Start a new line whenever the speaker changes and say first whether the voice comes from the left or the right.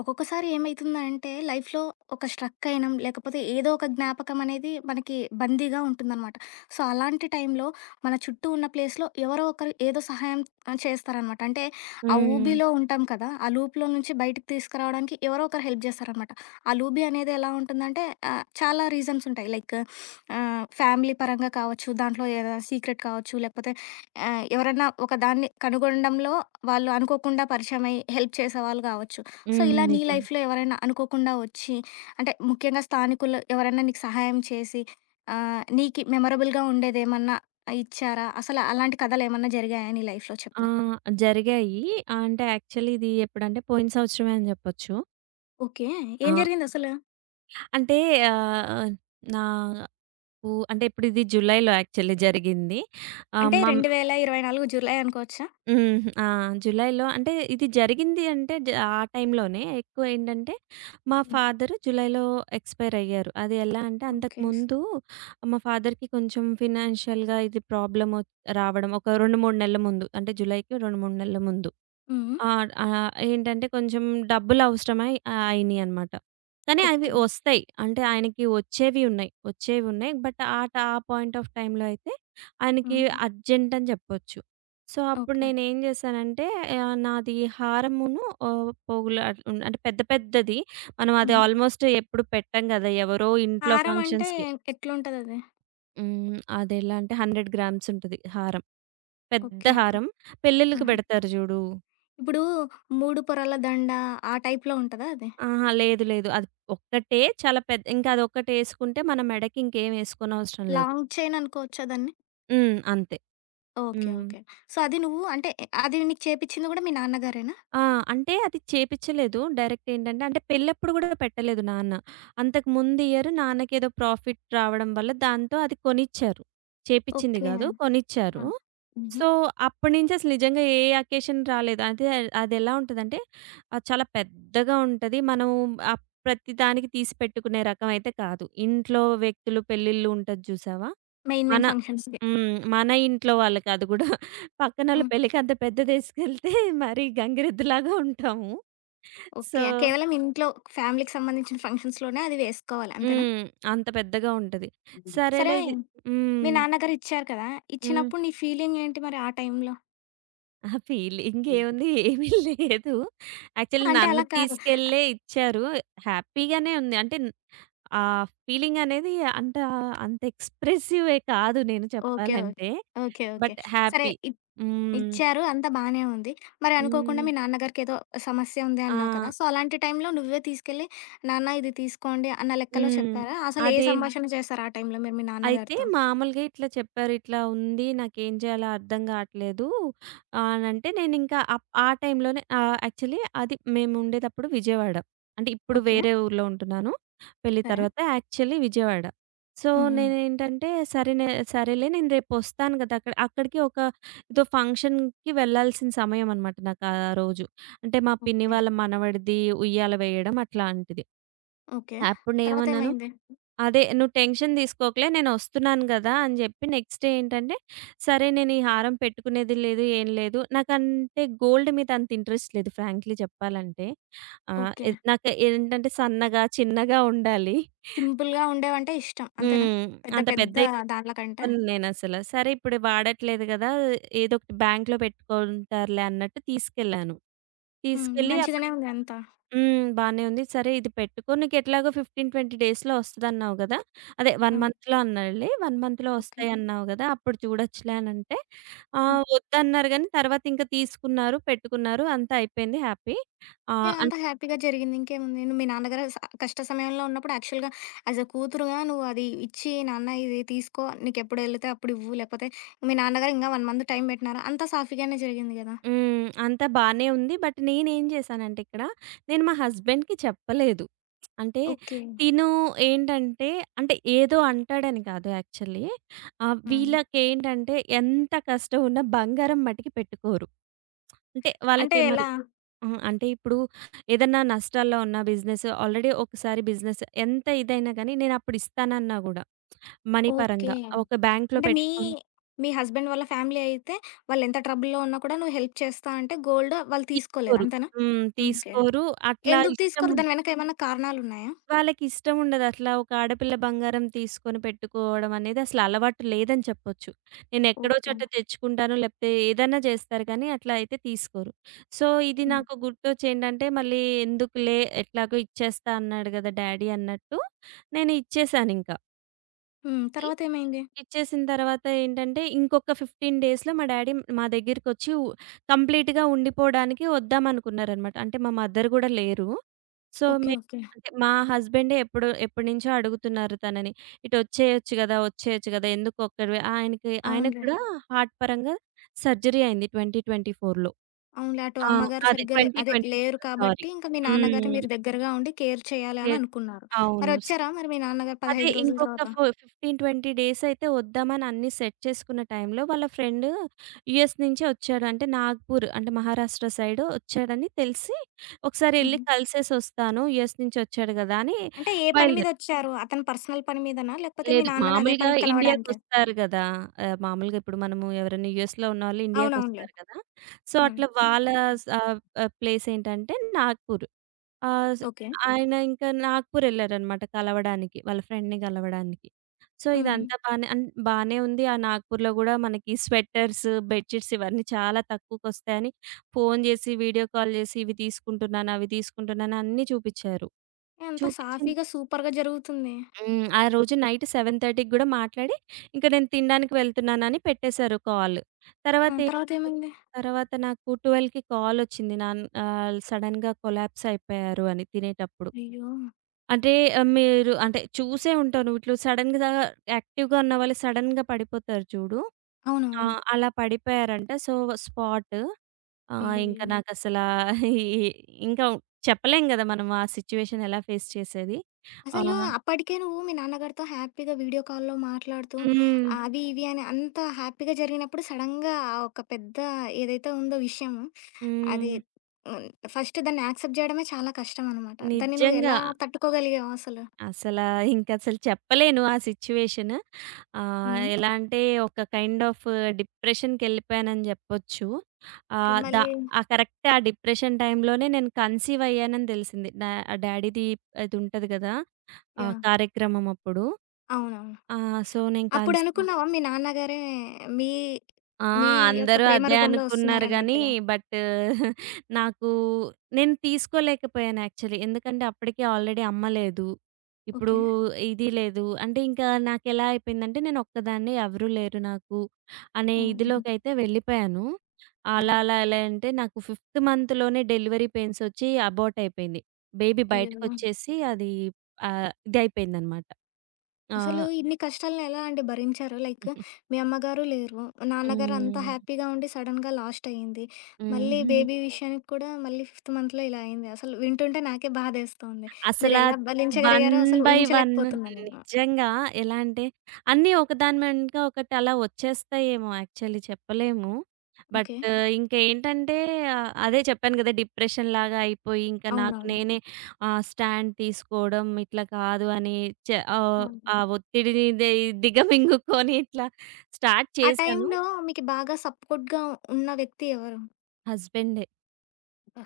left: ఒక్కొక్కసారి ఏమైతుందంటే లైఫ్‌లో ఒక స్ట్రక్ అయినం, లేకపోతే ఏదో ఒక జ్ఞాపకం అనేది మనకి బందీగా ఉంటుందనమాట. సో, అలాంటి టైంలో మన చుట్టూ ఉన్న ప్లేస్‌లో ఎవరో ఒకరు ఏదో సహాయం చేస్తారనమాట. అంటే ఆ
right: హ్మ్.
left: ఊబిలో ఉంటాం కదా! ఆ లూప్‌లో నుంచి బయటికి తీసుకురావడానికి ఎవరో ఒకరు హెల్ప్ చేస్తారనమాట. ఆ లూబి అనేది ఎలా ఉంటుందంటే చాలా రీజన్స్ ఉంటాయి. లైక్ ఫ్యామిలీ పరంగా కావచ్చు, దాంట్లో ఏదైనా సీక్రెట్ కావచ్చు, లేకపోతే ఎవరన్నా ఒకదాన్ని కనుగొనడంలో వాళ్ళు అనుకోకుండా పరిచయమై హెల్ప్ చేసేవాళ్ళు కావచ్చు. సో,
right: హ్మ్.
left: ఇలా నీ
right: నిజం.
left: లైఫ్‌లో ఎవరైనా అనుకోకుండా వచ్చి అంటే, ముఖ్యంగా స్థానికులు ఎవరైనా నీకు సహాయం చేసి నీకి మెమరబుల్‌గా ఉండేదేమన్నా ఇచ్చారా? అసలు అలాంటి కథలేమన్నా జరిగాయా నీ లైఫ్‌లో
right: ఆ!
left: చెప్పు?
right: జరిగాయి. అంటే యాక్చువల్లీ ఇది ఎప్పుడంటే పోయిన సంవత్సరమే అని జెప్పొచ్చు.
left: ఓకే. ఏం
right: ఆ!
left: జరిగిందసలు?
right: అంటే ఆహ్, నాకు అంటే ఇప్పుడు ఇది జులైలో యాక్చువల్లీ జరిగింది. ఆహ్,
left: అంటే
right: మం
left: 2024 జూలై అనుకోవచ్చా?
right: హ్మ్. ఆ! జులైలో అంటే ఇది జరిగింది అంటే ఆ టైంలోనే ఎక్కువ ఏంటంటే మా
left: హ్మ్.
right: ఫాదర్ జులైలో ఎక్స్‌పైర్ అయ్యారు. అది ఎలా అంటే
left: ఓకే.
right: అంతకుముందు మా ఫాదర్‌కి కొంచెం ఫినాన్షియల్‌గా ఇది ప్రాబ్లమ్ రావడం ఒక 2, 3 నెలల ముందు, అంటే జులైకి 2, 3 నెలల ముందు.
left: హుహు.
right: ఆ! ఏంటంటే కొంచెం డబ్బులవసరమై అయినియనమాట. కానీ అవి
left: ఓకే.
right: ఒస్తాయి. అంటే ఆయనకి వచ్చేవి ఉన్నాయి. వచ్చేవున్నాయి. బట్ ఆ పాయింట్ ఆఫ్ టైమ్‌లో అయితే ఆయనకి
left: హ్మ్.
right: అర్జెంట్ అని జెప్పొచ్చు. సో, అప్పుడు
left: ఓకే.
right: నేనేం జేశానంటే నాది హారమును, పోగులు అట్లా ఉండే, అంటే పెద్ద పెద్దది. మనం అది
left: హుహు.
right: ఆల్‌మోస్ట్ ఎప్పుడు పెట్టం గదా! ఎవరో ఇంట్లో
left: హారం అంటే
right: ఫంక్షన్స్‌కి.
left: ఎట్లుంటదది?
right: హ్మ్. అదెలా అంటే 100 గ్రామ్స్ ఉంటది హారం. పెద్ద
left: ఓకే.
right: హారం. పెళ్ళిళ్ళకి
left: ఆహా!
right: బెడతారు జూడు.
left: ఇప్పుడు 3 పొరల దండ ఆ టైప్‌లో ఉంటదా అది?
right: ఆహా! లేదు. లేదు. అది ఒక్కటే చాలా పెద్ద. ఇంకా అదొక్కటేసుకుంటే మన మెడకి ఇంకేం ఏసుకోనవసరం లేదు.
left: లాంగ్ చైన్ అనుకోవచ్చా దాన్ని?
right: హ్మ్. అంతే.
left: ఓకే.
right: హ్మ్.
left: ఓకే. సో, అది నువ్వు అంటే ఎ- అది నీకు చేపిచ్చింది గూడా మీ నాన్నగారేనా?
right: ఆ! అంటే అది చేపిచ్చలేదు. డైరెక్ట్ ఏంటంటే, అంటే పెళ్ళప్పుడు గూడా పెట్టలేదు నాన్న. అంతకు ముందు ఇయర్ నాన్నకేదో ప్రాఫిట్ రావడం వల్ల దాంతో అది కొనిచ్చారు. చేపిచ్చింది
left: ఓకే.
right: గాదు. కొనిచ్చారు.
left: ఆ! హుహు.
right: సో, అప్పటినుంచి అసలు నిజంగా ఏ అకేషన్ రాలేదు. అదే అదెలా ఉంటదంటే చాలా పెద్దగా ఉంటది. మనం ఆహ్, ప్రతి దానికి తీసి పెట్టుకునే రకం అయితే కాదు. ఇంట్లో వ్యక్తులు పెళ్ళిళ్ళు ఉంటది చూసావా?
left: మెయిన్
right: మన
left: మెయిన్ ఫంక్షన్స్‌కి.
right: హ్మ్. మన ఇంట్లో వాళ్ళకి అది కూడా పక్కనోళ్ళ
left: హ్మ్.
right: పెళ్ళికి అంత పెద్దదేసుకెళ్తే మరి గంగిరెద్దులాగా ఉంటాము. So
left: okay. కేవలం ఇంట్లో ఫ్యామిలీకి సంబంధించిన ఫంక్షన్స్‌లోనే అది వేసుకోవాలి అంతేనా?
right: హ్మ్. అంత పెద్దగా ఉంటది. సరేలే
left: సరే
right: ఇది
left: మీ
right: హ్మ్.
left: నాన్నగారు ఇచ్చారు కదా!
right: హ్మ్.
left: ఇచ్చినప్పుడు నీ ఫీలింగ్ ఏంటి మరి ఆ టైంలో?
right: ఆ! ఫీలింగేముంది? ఏమీ లేదు. యాక్చువల్లీ
left: అంటే
right: నన్ను
left: అలా కాదు.
right: తీసుకెళ్ళే ఇచ్చారు. హ్యాపీగానే ఉంది. అంటే ఆ ఫీలింగనేది అంత అంత ఎక్స్‌ప్రెసివే కాదు నేను
left: ఓకే. ఓకే.
right: చెప్పాలంటే.
left: ఓకే. ఓకే.
right: బట్
left: సరే.
right: హ్యాపీ. హ్మ్.
left: ఇచ్చారు. అంతా బానే ఉంది. మరి అనుకోకుండా
right: హ్మ్.
left: మీ నాన్నగారికేదో సమస్య ఉంది
right: ఆ!
left: అన్నావు కదా! సో, అలాంటి టైంలో నువ్వే తీసుకెళ్ళి, నాన్న ఇది తీసుకోండి అన్న లెక్కలో
right: హ్మ్.
left: చెప్పారా? అసలు ఏ
right: అదేం
left: సంభాషణ చేశారు ఆ టైంలో మీరు మీ
right: అయితే
left: నాన్నగారితో?
right: మామూలుగా ఇట్లా చెప్పారు, "ఇట్లా ఉంది. నాకేం చేయాలో అర్థం కావట్లేదు." అనంటే నేనింకా ఆ టైంలోనే, యాక్చువల్లీ అది మేముండేదప్పుడు విజయవాడ. అంటే ఇప్పుడు
left: ఓకే.
right: వేరే ఊర్లో ఉంటున్నాను. పెళ్లి
left: సరే.
right: తర్వాత, యాక్చువల్లీ విజయవాడ. సో,
left: హ్మ్. హ్మ్.
right: నేనేంటంటే సరేలే నేను రేపొస్తాను కదా! అక్కడికి ఒక ఏదో ఫంక్షన్‌కి వెళ్ళాల్సిన సమయం అనమాట నాకు ఆ రోజు. అంటే మా పిన్ని
left: ఓకే.
right: వాళ్ళ మనవడిది ఉయ్యాల వేయడం అట్లాంటిది.
left: ఓకే.
right: అప్పుడేమన్నాను,
left: తర్వాతేమైంది?
right: అదే, "నువ్వు టెన్షన్ తీసుకోకులే, నేనొస్తున్నాను గదా!" అని జెప్పి నెక్స్ట్ డే ఏంటంటే, సరే నేను ఈ హారం పెట్టుకునేది లేదు, ఏం లేదు. నాకంటే గోల్డ్ మీద అంత ఇంట్రెస్ట్ లేదు ఫ్రాంక్లీ చెప్పాలంటే. ఆహ్,
left: ఓకే.
right: ఎద్ నాకు ఏంటంటే సన్నగా, చిన్నగా ఉండాలి.
left: సింపుల్‌గా ఉండేవంటే ఇష్టం. అంతేనా?
right: హ్మ్.
left: పెద్ద
right: అంత
left: పెద్ద
right: పెద్దయి
left: దాన్ల కంటే?
right: పెట్టుకోను నేనసల. సరే ఇప్పుడు వాడట్లేదు గదా! ఏదో ఒకటి బ్యాంక్‌లో పెట్టుకుంటారులే అన్నట్టు తీసుకెళ్ళాను.
left: హ్మ్.
right: తీసుకెళ్ళి అప్పుడు
left: మంచిగానే ఉంది అంతా.
right: హ్మ్. బానే ఉంది. సరే ఇది పెట్టుకో, నీకెట్లాగో 15, 20 డేస్‌లో వస్తదన్నావు గదా! అదే 1
left: హ్మ్.
right: మంత్‌లో అన్నాడులే. 1 మంత్‌లో
left: ఓకే.
right: వస్తాయన్నావు గదా! అప్పుడు చూడొచ్చులే అనంటే,
left: హ్మ్.
right: వద్దన్నారు గానీ తర్వాతింక తీసుకున్నారు, పెట్టుకున్నారు. అంతా అయిపోయింది హ్యాపీ. ఆహ్,
left: యాహ్!
right: అన్
left: అంతా హ్యాపీగా జరిగింది. ఇంకేముంది? నేను మీ నాన్నగారు కష్ట సమయంలో ఉన్నప్పుడు యాక్చువల్‌గా యాస్ ఎ కూతురుగా నువ్వు అది ఇచ్చి, "నాన్న ఇది తీసుకో. నీకెప్పుడెళితే అప్పుడివ్వు. లేకపోతే" మీ నాన్నగారు ఇంగా 1 మంత్ టైం పెట్టినారు. అంతా సాఫీగానే జరిగింది గదా!
right: హ్మ్. అంతా బానే ఉంది. బట్ నేనేం చేశానంటే ఇక్కడ, నేను మా హస్బెండ్‌కి చెప్పలేదు. అంటే
left: ఓకే.
right: తిను ఏంటంటే, అంటే ఏదో అంటాడని కాదు యాక్చువల్లీ.
left: హ్మ్.
right: వీళ్ళకేంటంటే ఎంత కష్టం ఉన్నా బంగారం మటికి పెట్టుకోరు. అంటే
left: అంటే
right: వాళ్ళకి మరి
left: ఎలా?
right: అంటే ఇప్పుడు ఏదన్నా నష్టాల్లో ఉన్న బిజినెస్, ఆల్రెడీ ఒకసారి బిజినెస్ ఎంత ఇదైనా గానీ నేనప్పుడు ఇస్తానన్నా గూడా మనీ
left: ఓకే.
right: పరంగా ఒక బ్యాంక్‌లో
left: అంటే మీ
right: పెట్టుకొని
left: మీ హస్బెండ్ వాళ్ళ ఫ్యామిలీ అయితే, వాళ్ళెంత ట్రబుల్‌లో ఉన్నా కూడా నువ్వు హెల్ప్ చేస్తా అంటే గోల్డ్ వాళ్ళు తీసుకోలేదు.
right: తీసుకోరు.
left: అంతేనా?
right: హ్మ్.
left: ఓకే.
right: తీసుకోరు. అట్లా
left: ఎందుకు
right: ఇష్టం
left: తీసుకోరు? దాని వెనక ఏమన్నా కారణాలున్నాయా?
right: వాళ్ళకిష్టం ఉండదు. అట్లా ఒక ఆడపిల్ల బంగారం తీసుకొని పెట్టుకోవడం అనేది అసలు అలవాటు లేదని చెప్పొచ్చు. నేనెక్కడో
left: ఓకే.
right: చోట తెచ్చుకుంటాను, లేకపోతే ఏదైనా చేస్తారు కానీ అట్లా అయితే తీసుకోరు. సో, ఇది
left: హ్మ్.
right: నాకు గుర్తొచ్చేంటంటే మళ్ళీ, ఎందుకులే ఎట్లాగో ఇచ్చేస్తా అన్నాడు గదా డ్యాడీ అన్నట్టు నేను ఇచ్చేసానింకా.
left: హ్మ్. తర్వాతేమైంది?
right: ఇచ్చేసిన తర్వాత ఏంటంటే, ఇంకొక 15 డేస్‌లో మా డ్యాడీ మా దగ్గరికొచ్చి కంప్లీట్‌గా ఉండిపోవడానికి వద్దామనుకున్నారనమాట. అంటే మా మదర్ గూడా లేరు. So,
left: okay.
right: మేము
left: ఓకే.
right: అంటే మా హస్బెండే ఎప్పుడో ఎప్పటినుంచో అడుగుతున్నారు తనని, "ఇటు వచ్చేయొచ్చు గదా! వచ్చేయొచ్చు గదా! ఎందుకు ఒక్కడివే?" ఆయనకి ఆయనకి
left: అవునులే.
right: కూడా హార్ట్ పరంగా సర్జరీ అయింది 2024లో.
left: అవునులే. అటు
right: ఆ!
left: అమ్మగారు
right: అదే
left: సరిగ్గా లే అదే లేరు
right: 2023 సారీ.
left: కాబట్టి, ఇంక మీ నాన్నగారు
right: హ్మ్.
left: మీరు దగ్గరగా ఉండి కేర్ చేయాలి
right: ఎ
left: అని అనుకున్నారు.
right: అవును.
left: మరొచ్చారా మరి మీ నాన్నగారు
right: అదే
left: 15 రోజుల
right: ఇంకొక
left: తర్వాత?
right: ఫో 15, 20 డేస్ అయితే వద్దామని అన్నీ సెట్ చేసుకున్న టైంలో వాళ్ళ ఫ్రెండ్ యూఎస్ నుంచే వచ్చాడు. అంటే నాగ్‌పూర్, అంటే మహారాష్ట్ర సైడ్ వచ్చాడని తెలిసి ఒకసారి ఎళ్లి
left: హుహు.
right: కలిసేసొస్తాను, యూఎస్ నుంచి వచ్చాడు గదా అని
left: అంటే ఏ పని
right: బయలుదేరా.
left: మీదొచ్చారు? అతని పర్సనల్ పని మీదనా? లేకపోతే మీ
right: లేదు,
left: నాన్నని అదే
right: మామూలుగా
left: పనికి కలవడానికా?
right: ఇండియాకొస్తారు గదా! మామూలుగా ఇప్పుడు మనము ఎవరైనా యూఎస్‌లో ఉన్నవాళ్ళు
left: అవునవునులే.
right: ఇండియాకొస్తారు కదా! సో,
left: హ్మ్.
right: అట్లా వాళ్ళ స ఆహ్, ప్లేస్ ఏంటంటే నాగ్‌పూర్. ఆ! స్
left: ఓకే.
right: ఆయన ఇంకా నాగ్‌పూరెళ్లారనమాట కలవడానికి. వాళ్ళ ఫ్రెండ్‌ని గలవడానికి. సో,
left: హ్మ్.
right: ఇదంతా బానే ఉంది. ఆ నాగ్‌పూర్‌లో గూడా మనకి స్వెటర్స్, బెడ్‌షీట్స్ ఇవన్నీ చాలా తక్కువకొస్తాయని ఫోను జేసి, వీడియో కాల్ జేసి, ఇవి తీసుకుంటున్నాను, అవి తీసుకుంటున్నాను అన్నీ చూపిచ్చారు.
left: అంతా
right: చూపిచ్చిన
left: సాఫీగా, సూపర్‌గా జరుగుతుంది.
right: హ్మ్. ఆ రోజు నైట్ 7:30కి గూడా మాట్లాడి, ఇంక నేను తినడానికి వెళ్తున్నానని పెట్టేశారు కాల్.
left: ఆ!
right: తర్వాతే
left: తర్వాతేమైంది?
right: తర్వాత నాకు 12కి కాలొచ్చింది. సడెన్‌గా కొలాప్స్ అయిపోయారు అని తినేటప్పుడు.
left: అయ్యో!
right: అంటే మీరు అంటే చూసే ఉంటారు. నువ్వు ఇట్లు సడెన్‌గా యాక్టివ్‌గా ఉన్నవాళ్ళు సడెన్‌గా పడిపోతారు చూడు. ఆ!
left: అవునవును.
right: అలా పడిపోయారంట. So, spot. ఇంకా
left: అయ్యయ్యో!
right: ఓకే. నాకసలా ఈ ఇంకా చెప్పలేం గదా! మనం ఆ సిట్యుయేషన్ ఎలా ఫేస్ చేసేది.
left: అసలు
right: ఆహ్,
left: అప్పటికే నువ్వు మీ నాన్నగారితో హ్యాపీగా వీడియో కాల్‌లో మాట్లాడుతూ,
right: హ్మ్.
left: ఆ అవి ఇవి అని అంత హ్యాపీగా జరిగినప్పుడు సడెన్‌గా ఆ ఒక పెద్ద ఏదైతే ఉందో విషయం అది
right: హ్మ్.
left: హ్మ్. ఫస్ట్ దాన్ని యాక్సెప్ట్ చేయడమే చాలా కష్టం అనమాట. దాన్ని నువ్వు హ్మ్.
right: నిజంగా.
left: ఎలా తట్టుకోగలిగావు అసలు?
right: అసలా ఇంకసలు చెప్పలేను ఆ సిట్యుయేషన్.
left: హ్మ్.
right: ఎలా అంటే ఒక కైండ్ ఆఫ్ డిప్రెషన్‌కెళ్ళిపోయానని జెప్పొచ్చు.
left: ఓకే.
right: ఆహ్, ద
left: మళ్ళీ
right: ఆ కరెక్ట్ ఆ డిప్రెషన్ టైమ్‌లోనే నేను కన్సీవ్ అయ్యానని తెలిసింది. డ్యాడీది ఇదుంటది గదా! ఆ
left: యాహ్!
right: కార్యక్రమం అప్పుడు.
left: అవునవును.
right: ఆ! సో, నేను
left: అప్పుడు
right: కన్స్
left: అనుకున్నావా మీ నాన్నగారే మీ
right: ఆ!
left: మీ యొక్క
right: అందరూ
left: ప్రేమ
right: అదే
left: రూపంలో
right: అనుకున్నారు గానీ,
left: వస్తున్నారన్నట్టుగా?
right: బట్ నాకు నేను తీసుకోలేకపోయాను యాక్చువల్లీ. ఎందుకంటే అప్పటికి ఆల్రెడీ అమ్మ లేదు. ఇప్పుడు
left: ఓకే.
right: ఇది లేదు. అంటే ఇంకా నాకెలా అయిపోయిందంటే, నేనొక్కదాన్నే, ఎవరూ లేరు నాకు అనే
left: హ్మ్.
right: ఇదిలోకైతే వెళ్ళిపోయాను.
left: ఆ!
right: అలా అలా ఎలా అంటే నాకు ఫిఫ్త్ మంత్‌లోనే డెలివరీ పెయిన్స్ ఒచ్చి అబార్ట్ అయిపోయింది. బేబీ
left: అయ్యో!
right: బయటకొచ్చేసి అది ఇదయిపోయిందనమాట. ఆ!
left: అసలు ఇన్ని కష్టాలను ఎలా అండి భరించారు? లైక్ మీ అమ్మగారు లేరు. నాన్నగారు అంతా
right: హ్మ్.
left: హ్యాపీగా ఉండి సడెన్‌గా లాస్ట్ అయింది. మళ్ళీ
right: హ్మ్.
left: బేబీ విషయానికి కూడా మళ్ళీ ఫిఫ్త్ మంత్‌లో ఇలా అయింది. అసలు వింటుంటే నాకే బాధేస్తోంది.
right: అసలా
left: మీరెలా భరించగలిగారో అసలు
right: 1/1
left: ఊహించలేకపోతున్నా నేను.
right: నిజంగా. ఎలా అంటే అన్నీ ఒకదాని వెనుక ఒకటి అలా వచ్చేస్తాయేమో యాక్చువల్లీ చెప్పలేము. But
left: okay.
right: ఇంకేంటంటే అదే చెప్పాను కదా! డిప్రెషన్‌లాగా అయిపోయి ఇంకా నాకు
left: అవునవును.
right: నేనే స్టాండ్ తీసుకోవడం ఇట్లా కాదు అని, చ ఆహ్,
left: అవును.
right: ఆ ఒత్తిడిని దిగమింగుకొని ఇట్లా స్టార్ట్
left: ఆ
right: చేశాను.
left: టైంలో మీకు బాగా సపోర్ట్‌గా ఉన్న వ్యక్తి ఎవరు?
right: హస్బెండే.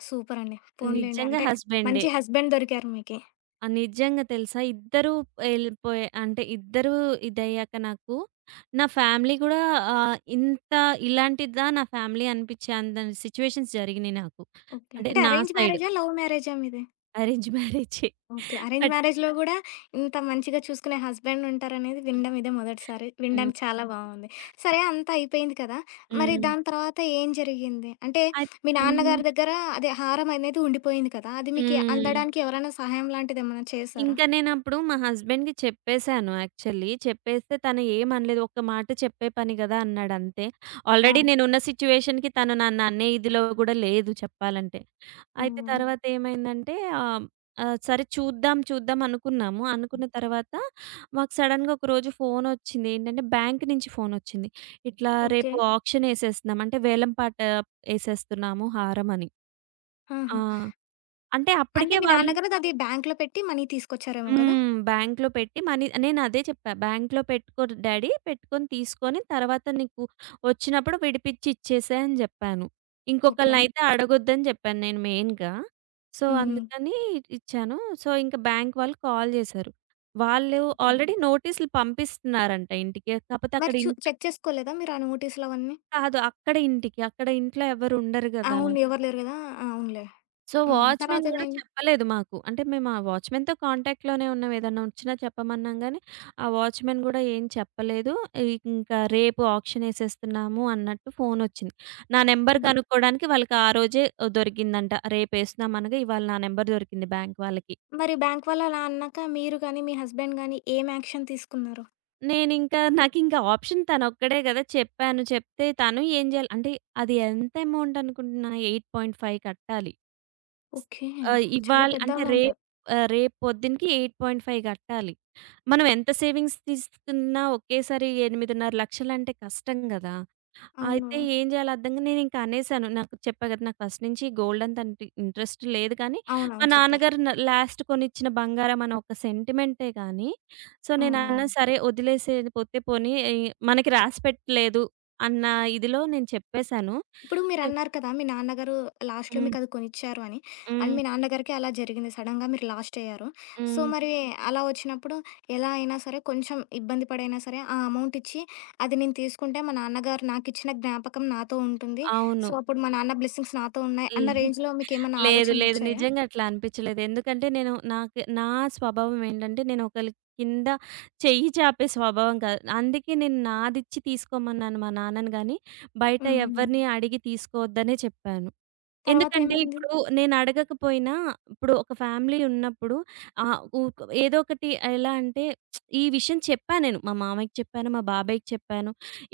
left: సూపర్ అండి. పోనీలెండి.
right: నిజంగా
left: అంటే
right: హస్బెండే.
left: మంచి హస్బెండ్ దొరికారు మీకి.
right: ఆ! నిజంగా తెలుసా? ఇద్దరు ఎళ్ళిపోయే అంటే ఇద్దరు ఇదయ్యాక నాకు, నా ఫ్యామిలీ గూడా ఇంత ఇలాంటిదా నా ఫ్యామిలీ అనిపిచ్చే అంత సిట్యుయేషన్స్ జరిగినియి నాకు.
left: ఓకే.
right: అంటే
left: అంటే
right: నా
left: అరేంజ్
right: సైడ్
left: మ్యారేజా? లవ్ మ్యారేజా మీది?
right: అరేంజ్ మ్యారేజే.
left: ఓకే. అరేంజ్
right: బట్
left: మ్యారేజ్‌లో గూడా ఇంత మంచిగా చూసుకునే హస్బెండ్ ఉంటారనేది వినడం ఇదే మొదటిసారి.
right: హ్మ్.
left: వినడానికి చాలా హ్మ్. బావుంది. సరే అంతా అయిపోయింది కదా! మరి
right: హ్మ్.
left: దాని తర్వాత ఏం జరిగింది? అంటే
right: అయి
left: మీ
right: హ్మ్.
left: నాన్నగారి దగ్గర అదే హారం అనేది ఉండిపోయింది కదా! అది మీకి
right: హ్మ్.
left: అందడానికి ఎవరైనా సహాయం లాంటిదేమన్నా చేశారా?
right: ఇంకా నేనప్పుడు మా హస్బెండ్‌కి చెప్పేసాను యాక్చువల్లీ. చెప్పేస్తే తను ఏమనలేదు. ఒక్క మాట చెప్పే పని గదా అన్నాడంతే.
left: ఆ!
right: ఆల్రెడీ నేనున్న సిట్యుయేషన్‌కి తను నన్ను అనే ఇదిలో గూడా లేదు చెప్పాలంటే. అయితే
left: హ్మ్.
right: తర్వాతేమైందంటే, ఆహ్, ఆహ్, సరే చూద్దాం, చూద్దాం అనుకున్నాము. అనుకున్న తర్వాత మాకు సడెన్‌గా ఒకరోజు ఫోనొచ్చింది. ఏంటంటే బ్యాంక్ నుంచి ఫోనొచ్చింది. ఇట్లా
left: ఓకే.
right: రేపు ఆక్షన్ ఏసేస్తున్నాం, అంటే వేలం పాట ఏసేస్తున్నాము హారమని. ఆ!
left: ఆహా!
right: అంటే
left: అంటే
right: అప్పటికే
left: మీ
right: వాళ్ళు
left: నాన్నగారు అది బ్యాంక్‌లో పెట్టి మనీ తీసుకొచ్చారేమో కదా!
right: బ్యాంక్‌లో పెట్టి మనీ నేనదే చెప్పా, "బ్యాంక్‌లో పెట్టుకో డాడీ. పెట్టుకొని తీసుకొని తర్వాత నీకు వచ్చినప్పుడు విడిపించి ఇచ్చేసేయి" అని జెప్పాను.
left: ఓకే.
right: ఇంకొకళ్ళనైతే అడగొద్దని జెప్పాను నేను మెయిన్‌గా. సో,
left: హ్మ్.
right: అందుకని ఇచ్చాను. సో, ఇంక బ్యాంక్ వాళ్ళు కాల్ జేశారు. వాళ్ళు
left: హ్మ్.
right: ఆల్రెడీ నోటీసులు పంపిస్తున్నారంట ఇంటికి. కాపోతే అక్కడ
left: మరి
right: ఇంటి
left: చెక్ చేసుకోలేదా మీరు ఆ నోటీసులవన్నీ?
right: కాదు. అక్కడ ఇంటికి. అక్కడ ఇంట్లో ఎవరు ఉండరు గదా!
left: అవును. ఎవరు లేరు గదా! అవునులే.
right: సో,
left: హ్మ్.
right: వాచ్‌మెన్ గూడా
left: తర్వాతేమైంది?
right: చెప్పలేదు మాకు. అంటే మేము ఆ వాచ్‌మెన్‌తో కాంటాక్ట్‌లోనే ఉన్నాం. ఏదన్నా వచ్చినా చెప్పమన్నాం గానీ, ఆ వాచ్‌మెన్ గూడా ఏం చెప్పలేదు. ఇ ఇంకా రేపు ఆక్షన్ ఏసేస్తున్నాము అన్నట్టు ఫోనొచ్చింది. నా నెంబర్
left: హ్మ్.
right: కనుక్కోడానికి వాళ్ళకి ఆ రోజే దొరికిందంట. రేపేస్తున్నాం అనగా ఇవాళ నా నెంబర్ దొరికింది బ్యాంక్ వాళ్ళకి.
left: మరి బ్యాంక్ వాళ్ళు అలా అన్నాక మీరు గాని, మీ హస్బెండ్ గాని ఏం యాక్షన్ తీసుకున్నారు?
right: నేనింకా నాకింకా ఆప్షన్ తనొక్కడే గదా! చెప్పాను. చెప్తే తను ఏం జేయాలి అంటే అది ఎంత అమౌంట్ అనుకుంటున్నా 8.5 కట్టాలి.
left: ఓకే. చాలా
right: ఇవాళ
left: పెద్ద
right: అంటే
left: అమౌంట్.
right: రేపు రేపు పొద్దునకి 8.5 కట్టాలి. మనం ఎంత సేవింగ్స్ తీసుకున్నా ఒకేసారి 8,500,000 అంటే కష్టం గదా!
left: అవును.
right: అయితే ఏం చేయాలో అర్థం గాక నేనింక అనేసాను. నాకు చెప్పా గదా! నాకు ఫస్ట్ నుంచి గోల్డ్ అంత అంటి ఇంట్రెస్ట్ లేదు కానీ, మా
left: అవునవును. చెప్పారు.
right: నాన్నగారు లాస్ట్ కొనిచ్చిన బంగారం అనే ఒక సెంటిమెంటే గానీ, సో,
left: హ్మ్.
right: నేనన్నా సరే వదిలేసేది, పోతే పోనీ మనకి రాసి పెట్టలేదు అన్న ఇదిలో నేను చెప్పేసాను.
left: ఇప్పుడు
right: చెప్
left: మీరన్నారు కదా! మీ నాన్నగారు లాస్ట్‌లో
right: హ్మ్.
left: మీకది కొనిచ్చారు అని. అండ్
right: హ్మ్.
left: మీ నాన్నగారికి అలా జరిగింది. సడెన్‌గా మీరు లాస్ట్ అయ్యారు. సో,
right: హ్మ్.
left: మరి అలా వచ్చినప్పుడు ఎలా అయినా సరే కొంచెం ఇబ్బంది పడైనా సరే ఆ అమౌంట్ ఇచ్చి, అది నేను తీసుకుంటే మా నాన్నగారు నాకిచ్చిన జ్ఞాపకం నాతో ఉంటుంది.
right: అవును.
left: సో, అప్పుడు మా నాన్న బ్లెస్సింగ్స్ నాతో ఉన్నాయి
right: ఈ
left: అన్న రేంజ్‌లో మీకేమన్నా
right: లేదు. లేదు.
left: ఆలోచనలొచ్చాయా?
right: నిజంగా అట్లా అనిపిచ్చలేదు. ఎందుకంటే నేను నాకు నా స్వభావం ఏంటంటే నేను ఒకళ్ళ కింద చెయ్యి చాపే స్వభావం కాదు. అందుకే నేను నాదిచ్చి తీసుకోమన్నాను మా నాన్నని గానీ, బయట
left: హ్మ్. హ్మ్.
right: ఎవ్వరిని అడిగి తీసుకోవద్దనే చెప్పాను.
left: తర్వాత
right: ఎందుకంటే
left: ఏమైంది?
right: ఇప్పుడు నేనడగకపోయినా, ఇప్పుడు ఒక ఫ్యామిలీ ఉన్నప్పుడు ఆహ్, ఊక ఏదో ఒకటి ఎలా అంటే, ఈ విషయం చెప్పా నేను. మా మామయ్యకి చెప్పాను, మా బాబాయ్‌కి చెప్పాను.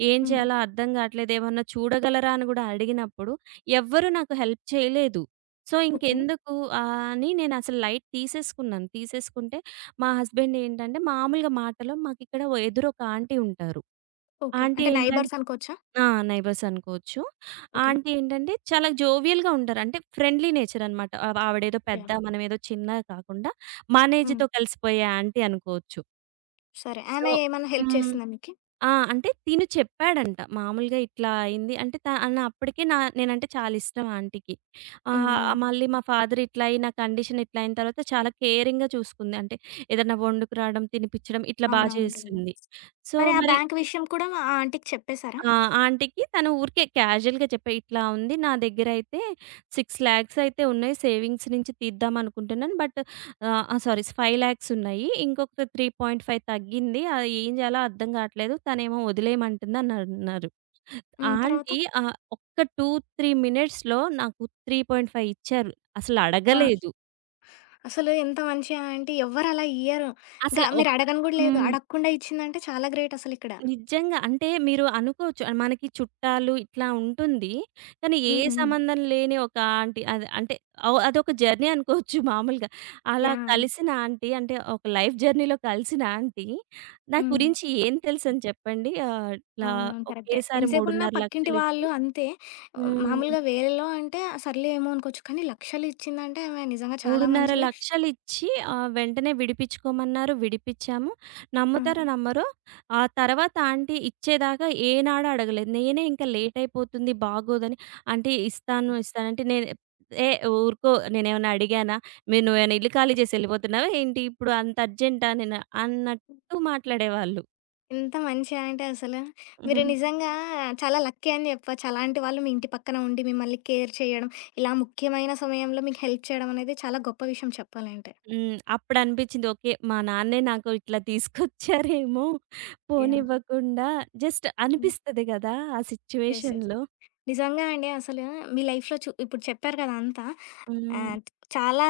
right: ఏం
left: హ్మ్.
right: చేయాలో అర్థం కావట్లేదు, ఏమన్నా చూడగలరా అని గూడా అడిగినప్పుడు ఎవ్వరు నాకు హెల్ప్ చేయలేదు. So,
left: okay.
right: ఇంకెందుకు అని నేనసలు లైట్ తీసేసుకున్నాను. తీసేసుకుంటే మా హస్బెండ్ ఏంటంటే, మామూలుగా మాటలో మాకిక్కడ ఎదురు ఒక ఆంటీ ఉంటారు.
left: ఓకే.
right: ఆంటీ
left: అంటే
right: ఏంటంటే
left: నైబర్స్ అనుకోవచ్చా?
right: ఆ! నైబర్స్ అనుకోవచ్చు.
left: ఓకే.
right: ఆంటీ ఏంటంటే చాలా జోవియల్‌గా ఉంటారు. అంటే ఫ్రెండ్లీ నేచర్ అనమాట. ఆవిడేదో పెద్ద,
left: యాహ్!
right: మనమేదో చిన్న కాకుండా మన
left: హ్మ్.
right: ఏజ్‌తో కలిసిపోయే ఆంటీ అనుకోవచ్చు.
left: సరే.
right: సో
left: ఆమె ఏమన్నా హెల్ప్
right: హ్మ్.
left: చేసిందా మీకు?
right: ఆ! అంటే చెప్పాడంట. మామూలుగా ఇట్లా అయింది అంటే తను అప్పటికే నేనంటే చాలా ఇష్టం ఆంటీకి.
left: హ్మ్. హ్మ్.
right: మళ్ళీ మా ఫాదర్ ఇట్లా అయ్యి నా కండిషన్ ఇట్లా అయిన తర్వాత చాలా కేరింగ్‌గా చూసుకుంది. అంటే ఏదైనా వండుకురావడం, తినిపించడం ఇట్లా బా
left: అవునవునులే కదా!
right: చేస్తుంది. సో
left: మరి ఆ
right: మరి,
left: బ్యాంక్ విషయం కూడా ఆ ఆంటీకి చెప్పేసారా?
right: ఆ! ఆంటీకి తను ఊరికే క్యాజుయల్‌గా చెప్పా, "ఇట్లా ఉంది, నా దగ్గరైతే 6,00,000 అయితే ఉన్నాయి సేవింగ్స్ నుంచి తీద్దాం అనుకుంటున్నాను. బట్ ఆ! సారీ 5,00,000 ఉన్నాయి. ఇంకొక 3.5 తగ్గింది. అది ఏం చేయాలో అర్థం కావట్లేదు. తనేమో వదిలేయమంటుంది" అని అన్నారు.
left: హ్మ్. తర్వాత?
right: ఆంటీ ఒక్క 2, 3 మినిట్స్‌లో నాకు 3.5 ఇచ్చారు. అసలు
left: అబ్బా!
right: అడగలేదు.
left: అసలు ఎంత మంచి ఆంటీ ఎవ్వరు అలా ఇయ్యరు. ఇంకా
right: అసలు
left: మీరు అడగను గూడా లేదు.
right: హ్మ్.
left: అడగకుండా ఇచ్చిందంటే చాలా గ్రేట్ అసలిక్కడ.
right: నిజంగా. అంటే మీరు అనుకోవచ్చు, "ఆ, మనకి చుట్టాలు ఇట్లా ఉంటుంది." కానీ ఏ
left: హ్మ్. హ్మ్.
right: సంబంధం లేని ఒక ఆంటీ అది అంటే, అవ్ అదొక జర్నీ అనుకోవచ్చు మామూలుగా. అలా
left: యాహ్!
right: కలిసిన ఆంటీ అంటే ఒక లైఫ్ జర్నీలో కలిసిన ఆంటీ, నా
left: హ్మ్.
right: గురించి ఏం తెలుసని చెప్పండి? ఇట్లా
left: అవునవును. కరెక్టే.
right: ఒకేసారి
left: ఎంతసేపున్నా పక్కింటి
right: 3,500,000 ఇచ్చి
left: వాళ్ళు అంతే. ఆ,
right: హ్మ్.
left: మామూలుగా వేరేలో అంటే సర్లే ఏమో అనుకోవచ్చు. కానీ లక్షలిచ్చిందంటే ఆమె నిజంగా చాలా మంచిది.
right: 3,500,000 వెంటనే విడిపించుకోమన్నారు. విడిపించాము.
left: ఆ!
right: నమ్ముతారో నమ్మరో, ఆ తర్వాత ఆంటీ ఇచ్చేదాకా ఏనాడూ అడగలేదు. నేనే ఇంకా లేట్ అయిపోతుంది బాగోదని, ఆంటీ ఇస్తాను, ఇస్తాను అంటే నేను, ఏ ఊరుకో, నేనేమన్నా అడిగానా? మీరు నువ్వేమైనా ఇల్లు ఖాళీ చేసి ఎళ్ళిపోతున్నావా ఏంటి? ఇప్పుడు అంత అర్జెంటా నేను అన్నట్టు మాట్లాడేవాళ్ళు.
left: ఎంత మంచిగా అంటే అసలు. మీరు నిజంగా చాలా లక్కీ అని చెప్పొచ్చు. అలాంటి వాళ్ళు మీ ఇంటి పక్కన ఉండి మిమ్మల్ని కేర్ చేయడం, ఇలా ముఖ్యమైన సమయంలో మీకు హెల్ప్ చేయడం అనేది చాలా గొప్ప విషయం చెప్పాలంటే.
right: హ్మ్. అప్పుడు అనిపించింది, ఓకే మా నాన్నే నాకు ఇట్లా తీసుకొచ్చారేమో
left: యాహ్!
right: పోనివ్వకుండా, జస్ట్
left: హ్మ్.
right: అనిపిస్తది గదా! ఆ
left: యెస్. యెస్.
right: సిట్యుయేషన్‌లో.
left: నిజంగా అండి. అసలు మీ లైఫ్‌లో ఇప్పుడు చెప్పారు కదా! అంతా.
right: హ్మ్.
left: ఆహ్, చాలా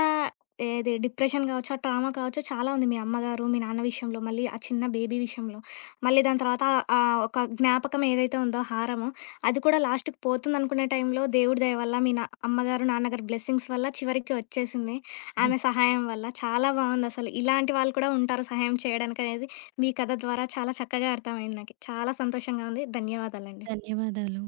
left: ఏది డిప్రెషన్ కావచ్చు, ఆ ట్రామా కావచ్చు చాలా ఉంది. మీ అమ్మగారు, మీ నాన్న విషయంలో, మళ్ళీ ఆ చిన్న బేబీ విషయంలో, మళ్ళీ దాని తర్వాత ఆ ఒక జ్ఞాపకం ఏదైతే ఉందో హారము, అది కూడా లాస్ట్‌కి పోతుందనుకునే టైంలో దేవుడి దయ వల్ల మీ న అమ్మగారు, నాన్నగారు బ్లెస్సింగ్స్ వల్ల చివరికి వచ్చేసింది.
right: హ్మ్.
left: ఆమె సహాయం వల్ల. చాలా బావుందసలు. ఇలాంటి వాళ్ళు కూడా ఉంటారు సహాయం చేయడానికనేది మీ కథ ద్వారా చాలా చక్కగా అర్థమైంది నాకు. చాలా సంతోషంగా ఉంది. ధన్యవాదాలండి.
right: ధన్యవాదాలు.